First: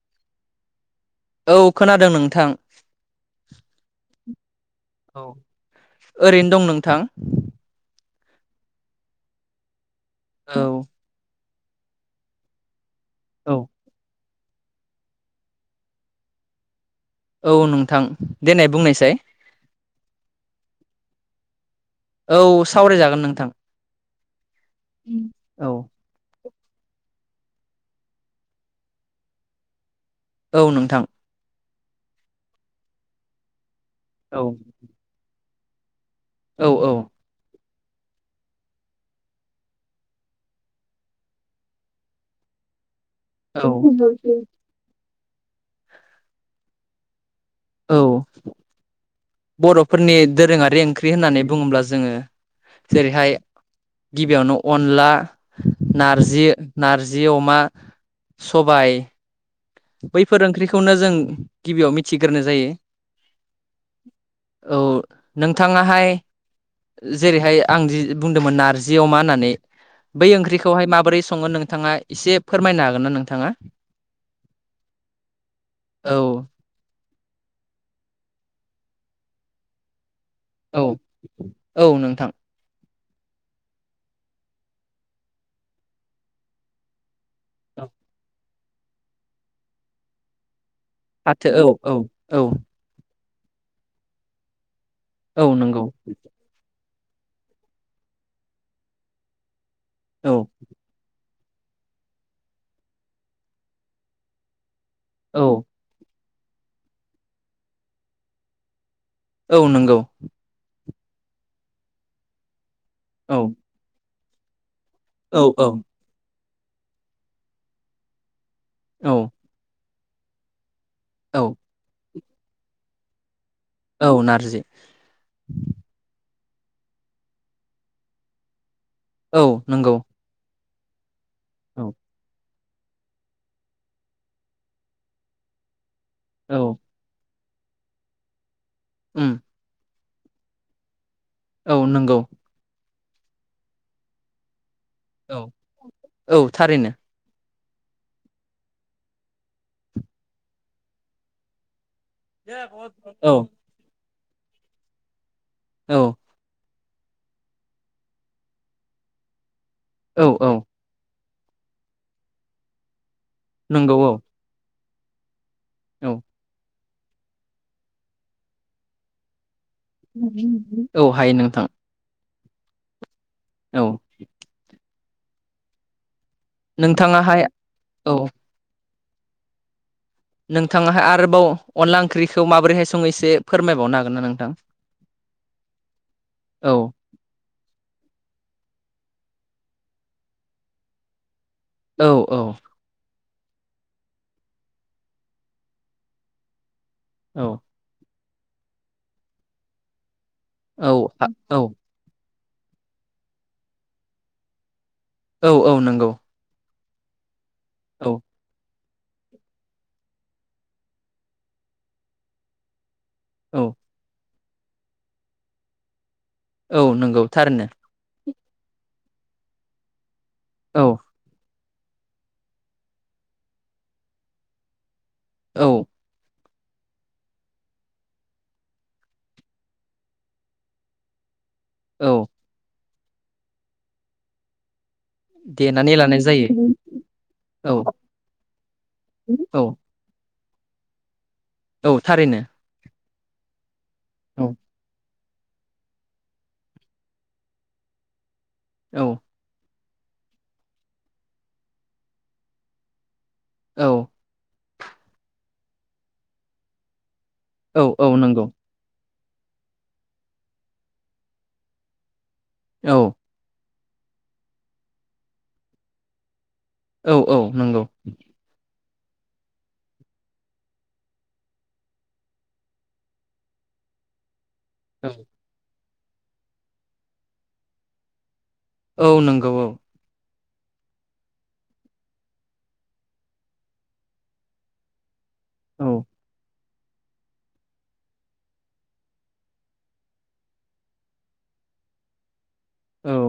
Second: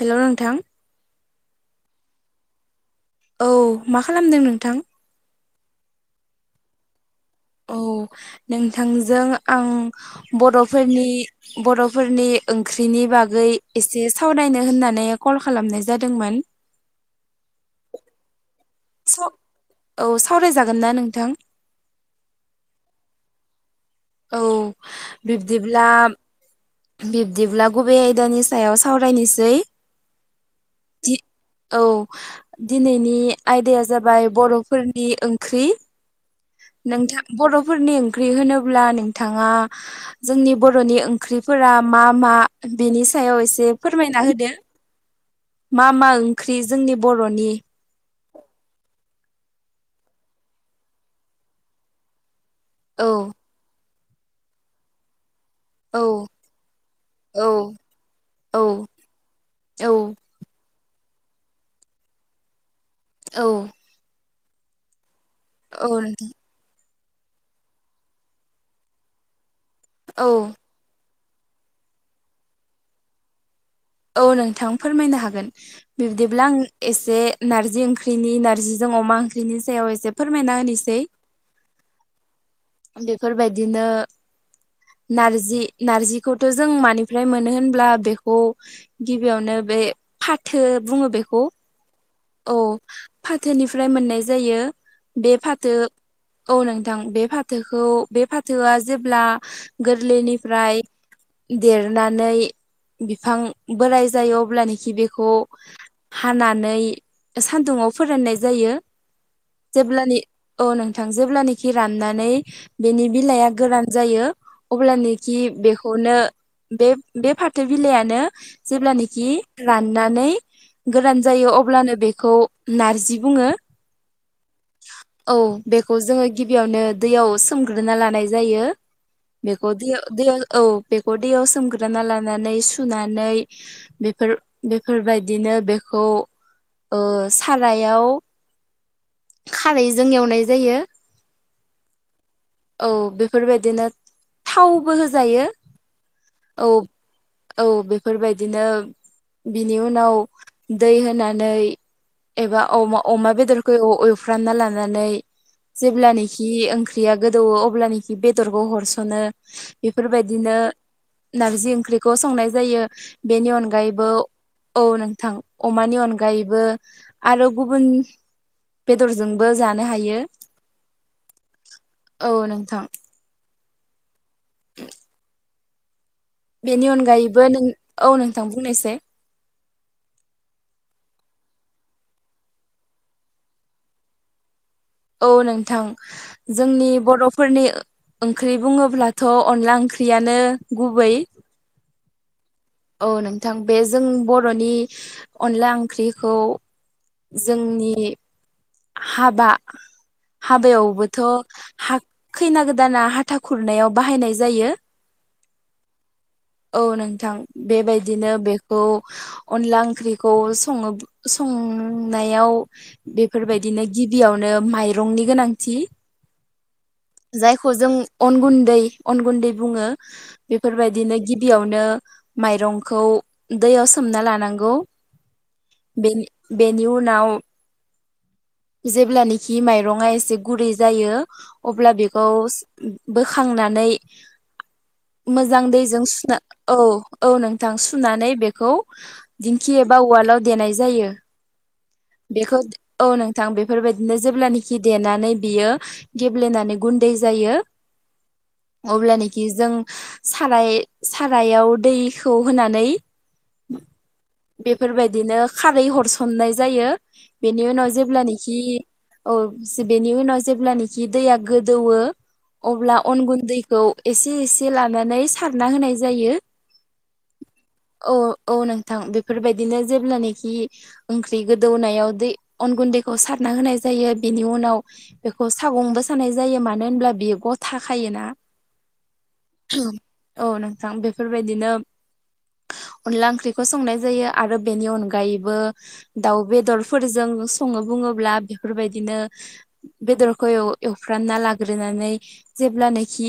Hello नोंथां। औ खोनादों नोंथां। औ मा खालामदों नोंथां औ ओरैनो दं नोंथां। औ नोंथांजों आं औ बर'फोरनि बर'फोरनि ओंख्रिनि बागै औ एसे सावरायनो होननानै कल खालामनाय जादोंमोन। औ नोंथां देनाइ बुंनायसाइ। औ सावरायजागोन ना नोंथां? औ सावरायजागोन नोंथां। औ औ बिब्दिब्ला बिब्दिब्ला गुबै आयदानि सायाव सावरायनोसै। औ नोंथां। औ दिनैनि आयदाया जाबाय औ बर'फोरनि ओंख्रि औ औ नोंथां बर' फोरनि ओंख्रि होनोब्ला नोंथाङा जोंनि बर'नि ओंख्रिफोरा मा मा बेनि सायाव औ एसे फोरमायना होदो मा मा ओंख्रि जोंनि बर'नि औ बर'फोरनि दोरोङारि ओंख्रि होननानै बुङोब्ला जोङो औ जेरैहाय गिबियावनो अनला औ नारजि नारजि औ अमा औ सबाय बैफोर ओंख्रिखौनो जों गिबियाव मिथिग्रोनो जायो। औ औ औ नोंथाङाहाय नोंथां जेरैहाय आं बुंदोंमोन नारजि अमा होननानै बै औ ओंख्रिखौहाय माबोरै सङो नोंथाङा एसे फोरमायनो हागोन ना नोंथाङा? औ नोंथां फोरमायनो हागोन औ बिब्दिब्ला आं एसे नारजि ओंख्रिनि नारजिजों अमा ओंख्रिनि सायाव एसे फोरमायना औ होनोसै औ नोंथां बेफोरबायदिनो नारजि नारजिखौथ जों मानिफ्राय मोनो होनब्ला बेखौ गिबियावनो बे फाथो बुङो बेखौ फाथो औ औ औ फाथोनिफ्राय मोननाय जायो बे औ फाथो नंगौ औ नों बे फाथोखौ बे फाथोआ जेब्ला औ गोरलैनिफ्राय देरनानै बिफां बोराय जायो अब्लानोखि बेखौ औ हानानै सानदुाव फोररायनाय जायो औ नंगौ जेब्लानि औ नों जेब्लानाखि राननानै बेनि औ बिलाइआ गोरान जायो अब्लानोखि औ औ बेखौनो बे बे फाथो बिलाइानो औ जेब्लानखि राननानै गोरान जायो औ अब्लानो बे नारजि बुङो औ नारजि औ बेखौ जोङो गिबियावनो दैयाव सोमग्रोना लानाय जायो औ बेखौ दै नंगौ दैयाव औ बे खौ दैयाव सोमग्रा औ लानानै सुनानै बेफोर बेफोरबायदिनो बे खौ औ ओ सारायाव ओम जोंनि एवनाय जायो औ नंगौ औ बेफोरबायदिनो थावबो होजायो औ औ औ बेफोरबायदिनो बिनि उनाव दै होनानै एबा औ औ अमा बेदरखौ एवफ्रामना लानानै जेब्लानोखि ओं फ्रिया गोदौवो अब्लानोखि बेदरखौ हरसनो औ औ बेफोरबायदिनो नारजि ओंख्रिखौ संनाय जायो बेनि नंगौ अनगायैबो औ औ नोंथां अमानि औ अनगायैबो आरो गुबुन बेदरजोंबो जानो हायो औ हायो नोंथां औ नोंथां औ बेनि नोंथाङाहाय अनगायैबो नों औ नोंथां बुंनोसै नोंथाङाहाय आरोबाव अनला ओंख्रिखौ माबोरैहाय संयो फोरमायबावनो हागोन ना नोंथां औ नोंथां औ जोंनि बरफोरनि ओंख्रि बुङोब्लाथ अनला ओंख्रियानो गुबै औ औ औ नोंथां बे जों बरनि अनला ओंख्रिखौ औ जोंनि हाबा औ हाबायावबोथ औ खैना गोदाना हाथा खुरनायाव बाहायनाय जायो औ औ नंगौ औ नोंथां औ बेबायदिनो बे अनला ओंख्रिखौ संनायाव औ बेफोरबायदिनो गिबियावनो माइरंनि गोनांथि औ नंगौ थारैनो जायखौ जों अन गुन्दै अन गुन्दै बुङो औ बेफोरबायदिनो गिबियावनो माइरंखौ दैयाव सोमना लांगौ औ बेनि उनाव जेब्लानाखि माइरङा एसे गुरै जायो अब्ला बेखौ औ बोखांनानै मोजां देनानै दैजों लानाय सुना जायो औ औ नोंथां औ सुनानै बेखौ औ दिंखिया एबा उवालाव देनाय जायो औ थारैनो बेखौ औ नोंथां बेफोरबायदिनो औ जेब्लानाखि देनानै बियो गेब्लेनानै गुन्दै जायो औ अब्लानोखि जों साराय सारायाव दैखौ होनानै औ बेफोरबायदिनो खारै हरसननाय जायो बेनि औ उनाव औ नंगौ जेब्लानाखि। औ बेनि उनाव जेब्लानखि दैया गोदौवो अब्ला औ अन गुनन्दै खौ एसे एसे लानानै सारना होनाय जायो। औ औ नंगौ। औ औ नोंथां बेफोरबायदिनो जेब्लानखि ओंख्रि गोदौनायाव दै अन गुन्दै। खौ सारना होनाय जायो बेनि उनाव औ बेखौ सागंबो। सानाय जायो मानो होनब्ला बेयो गथा खायोना। औ नंगौ औ। औ नोंथां बेफोरबायदिनो अनला ओंख्रिखौ संनाय जायो आरो बेनि अनगा। गायैबो औ दाउ बेदरफोजों सङोबा बुङोब्ला बेफोरबायदिनो बेदरखौ एवफ्रानना लाग्रोनानै। जेब्लानोखि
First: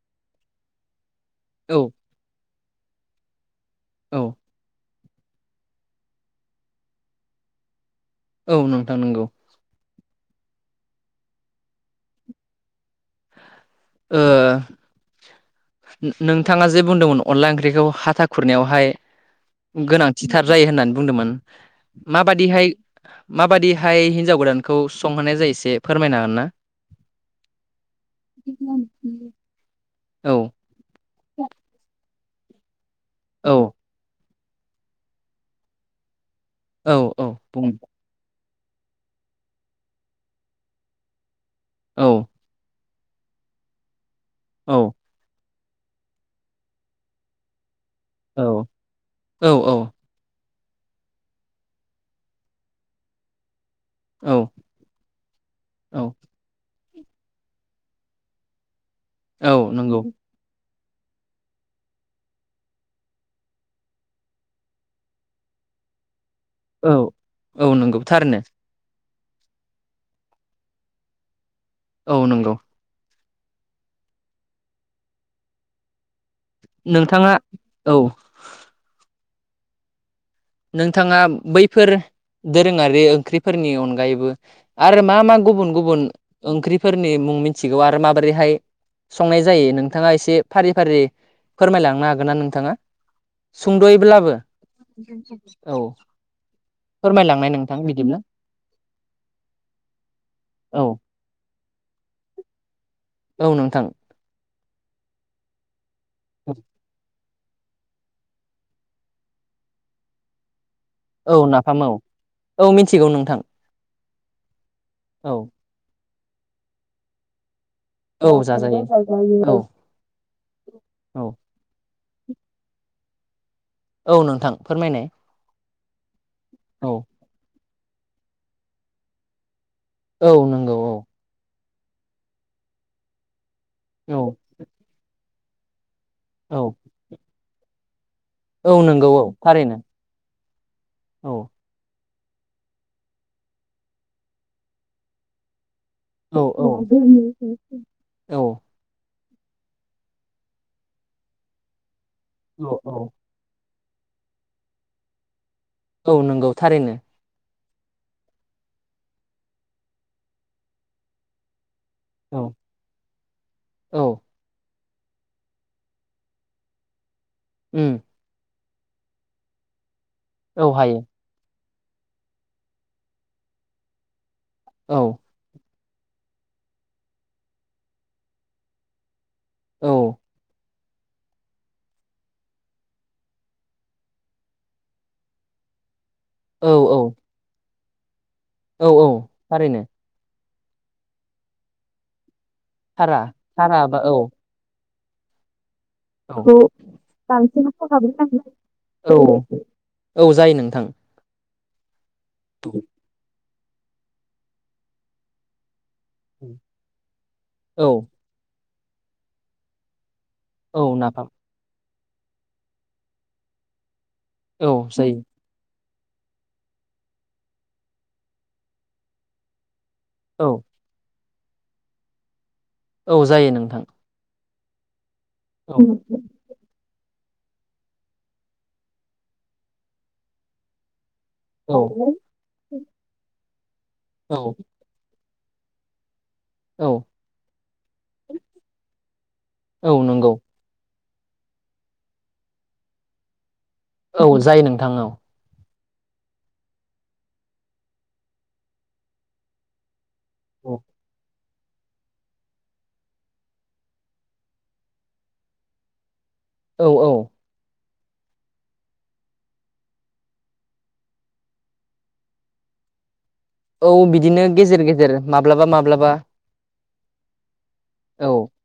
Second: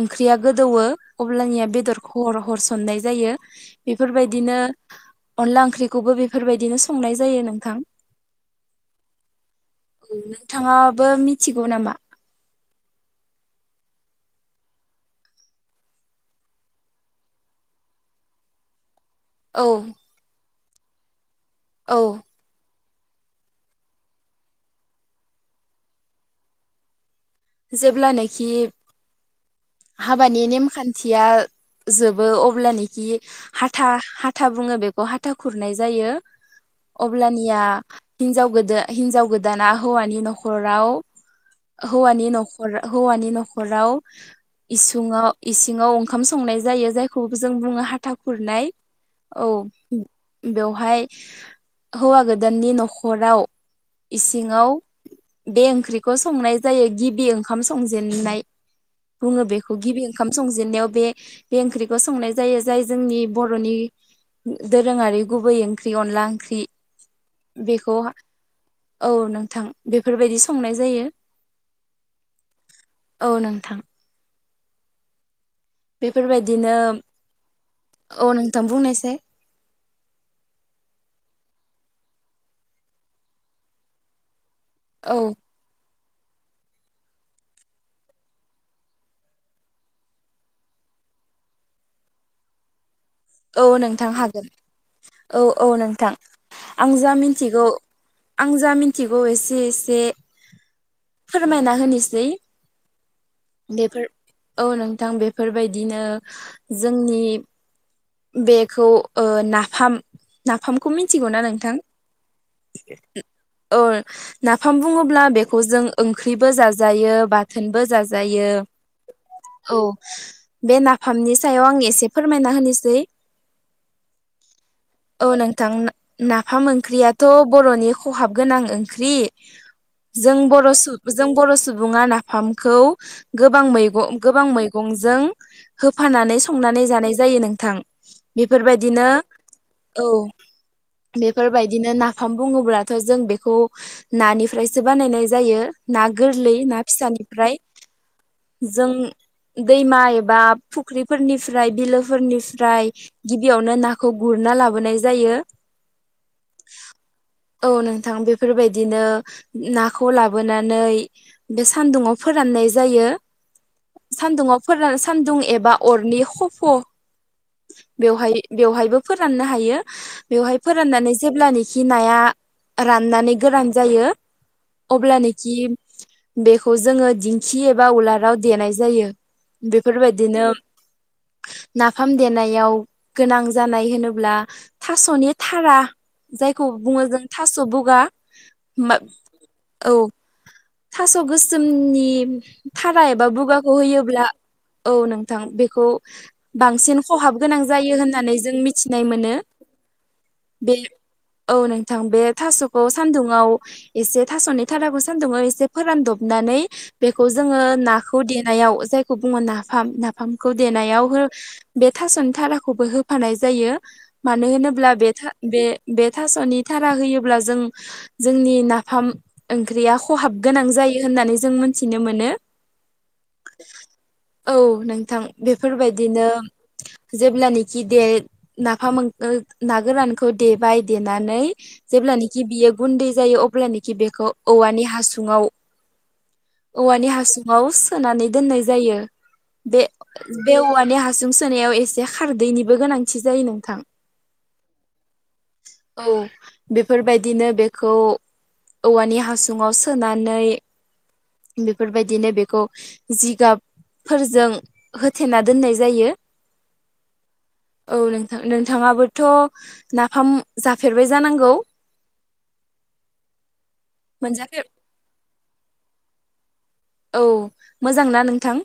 ओंख्रिया गोदौवो अब्लानिया औ बेदरखौ हर हरसि हरनाय जायो औ बेफोरबायदिनो। अनला ओंख्रिखौबो बेफोरबायदिनो संनाय जायो नोंथां। औ नोंथां नंगौ। औ नोंथाङाबो मिथिगौ नामा। ओ-नोंथाङा जे बुंदोंमोन अनला ओंख्रिखौ हाथा खुरनायावहाय। औ गोनांथिथार जायो होननानै बुंदोंमोन औ माबादिहाय। माबादिहाय हिन्जाव गोदानखौ संहोनाय जायो एसे फोरमायनो हागोन ना? जेब्लानोखि हाबानि औ नेमखान्थिया जोब बो अब्लानोखि औ हाथा हाथा बुङो बेखौ हाथा खुरनाय जायो। औ औ अब्लानिया बुं हिनजाव गोदा हिनजाव गोदाना हौवानि नखराव औ हौवानि। न'खर हौवानि नखराव औ औ इसुङाव। इसिङाव ओंखाम संनाय जायो जायखौ जों बुङो हाथा औ खुरनाय औ। बेवहाय हौवा गोदाननि नखराव। औ इसिङाव बे औ ओंख्रिखौ संनाय जायो। गिबि ओंखाम संजेेननाय बुङो औ बेखौ नंगौ गिबि ओंखाम संजेनायाव बे बे ओंख्रिखौ संनाय जायो जाय जोंनि बरनि दोरोङारि गुबै ओंख्रि अनदला। औ औ नंगौ थारनो। औ नोंथां बेफोरबायदि संनाय जायो। औ नंगौ औ नोंथां बेफोरबायदिनो नोंथाङा औ नोंथां बुंनायसै? नोंथाङा बैफोर दोरोङारि ओंख्रिफोरनि अनगायैबो। आरो औ मा मा गुबुन गुबुन ओंख्रिफोरनि मुं मिथिगौ आरो माबोरैहाय। संनाय जायो नोंथाङा एसे फारि फारि फोरमायलांनो हागोन नना नोंथाङा? औ नोंथां सुंदयैब्लाबो हागोन औ आं जा फोरमायलांनाय मिथिगौ नोंथां बिदि। आं जा मिन्थिगौ एसे एसे। औ फोरमायना होनोसै। औ नोंथां। बेफोर औ नोंथां बेफोरबायदिनो जोंनि बेखौ ओ नाफाम नाफामखौ मिथिगौ औ ना नोंथां। नाफाम औ औ मिथिगौ नोंथां औ नाफाम बुङोब्ला औ बेखौ जों। ओंख्रिबो जाजायो बाथोनबो जाजायो। औ बे औ नाफामनि सायाव आं एसे फोरमायना होनोसै औ नोंथां फोरमायनाय औ नोंथां नाफाम औ ओंख्रियाथ' बर'नि खहाब गोनां ओंख्रि औ जों बर' नंगौ औ जों बर' सुबुङा नाफामखौ गोबां मैगं औ गोबां मैगंजों होफानानै औ संनानै जानाय जायो नोंथां औ नंगौ बेफोरबायदिनो औ थारैनो औ औ बेफोरबायदिनो नाफाम बुङोब्लाथ' जों बेखौ नानिफ्रायसो बानायनाय जायो। ना औ गोरलै औ ना फिसानिफ्राय औ जों दैमा एबा फुख्रिफोरनिफ्राय औ बिलोफोरनिफ्राय औ गिबियावनो नाखौ गुरना लाबोनाय जायो। औ नंगौ थारैनो। औ नोंथां बेफोरबायदिनो नाखौ लाबोनानै बे सान्दुुंाव औ फोराननाय जायो औ सान्दुाव फोरान सान्दुं एबा अरनि खफ' उम बेवहाय बेवहायबो फोराननो हायो बेवहाय औ हायो फोराननानै जेब्लानिख खि नाया राननानै गोरान जायो औ अब्लानोखि बेखौ जोङो दिंखि एबा उलाराव देनाय जायो। औ बेफोरबायदिनो नाफाम देनायाव गोनां जानाय होनोब्ला थास'नि थारा। जायखौ औ बुङो जों थास' बुगा औ औ थारैनो। औ थास' गोसोमनि थारा एबा बुगाखौ थारा बा औ होयोब्ला औ नोंथां बेखौ औ बांसिन हाब गोनां बांसिन जायो होननानै जों मिथिनाय औ मोन औ जायो बे नोंथां औ नोंथां बे थास'खौ सान्दुुंआव एसे थास'नि थाराखौ सान्दुुङाव एसे फोरानदबनानै बेखौ जोङो औ नाखौ देनायाव जायखौ बुङो नाफाम ना? फामखौ औ देनायाव हो नाफाम बे थास'नि थाखौबो होफानाय जायो मानो औ होनोब्ला बे जायो बे बे थास'नि थारा होयोब्ला जों जोंनि नाफाम ओंख्रिया खहाब औ गोनां जायो होन्नानै जों मोनथिनो मोनो। औ जायो नोंथां। औ नोंथां औ बेफोरबायदिनो। जेब्लानखि दे नाफामो ना गोरानखौ दे बाय दे नानै औ जेब्लानखि बियो गुन्दै जायो अब्लानोखि बेखौ औ औवानि हासुङाव औ औवानि हासुङाव सोनानै दोननाय जायो बे औ नंगौ बे औवानि हास सिायसुं सोनायाव एसे खारदैनिबो गोनांथि जायो नोंथां औ जायो नोंथां औ औ बेफोरबायदिनो बेखौ औवानि हासुङाव सोनानै नै बेफोरबायदिनो बेखौ जिगाबफोरजों होथेना दोननाय जायो। औ औ औ नोंथां नोंथाङाबोथ' नाफाम जाफेरबाय जानांगौ। [inaudible] औ बिदिनो मोनजाफेर गेजेर गेजेर माब्लाबा माब्लाबा औ मोजांना औ नोंथां?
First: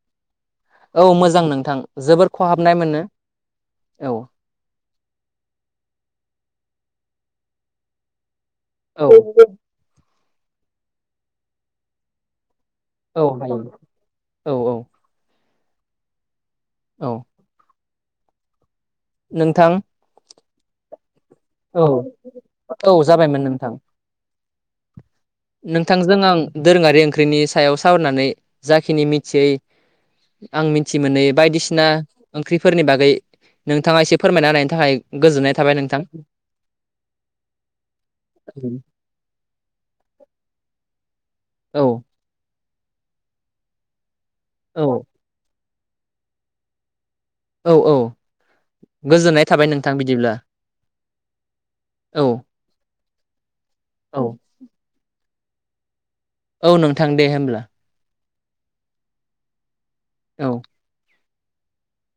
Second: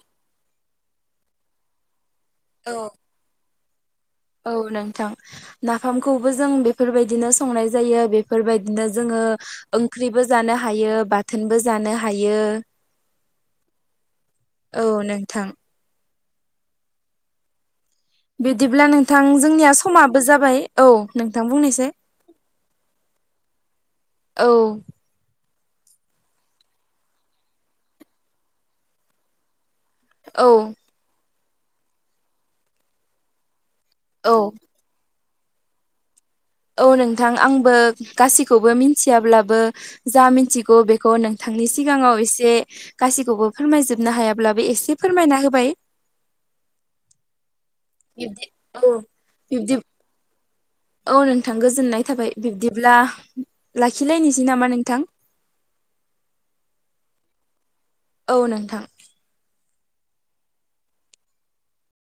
औ मोजां नोंथां जोबोर औ खहाबनाय मोनो। औ नोंथां नाफामखौबो जों बेफोरबायदिनो संनाय जायो। बेफोरबायदिनो औ जोङो ओंख्रिबो जानो हायो बाथोनबो जानो हायो। औ नंगौ। औ नोंथां। औ बिदिब्ला नोंथां जोंनिया समाबो जाबाय औ। नोंथां औ बुंनायसाय औ जाबायमोन नोंथां। औ नोंथांजों आं दोरोङारि ओंख्रिनि सायाव सावरायनानै जाखिनि मिथियै। औ आं मिथि मोनो बायदिसिना ओंख्रिफोरनि बागै। नोंथाङा एसे फोरमायना होनायनि थाखाय गोजोननाय थाबाय नोंथां। औ नोंथां आंबो गासिखौबो मिथियाब्लाबो जा मिथिगौ बे। बे खौ नोंथांनि औ सिगाङाव एसे गाैखौबो फोरमायजोबनो हायाब्लाबो औ एसे फोरमायना होबाय। औ औ बिब्दि औ गोजोननाय थाबाय बिब्दि नोंथां बिदिब्ला। औ नोंथां गोजोननाय औ थाबाय बिब्दिब्ला लाखिलायनोसै नामा नोंथां? औ नोंथां दे होमब्ला। औ नोंथां। औ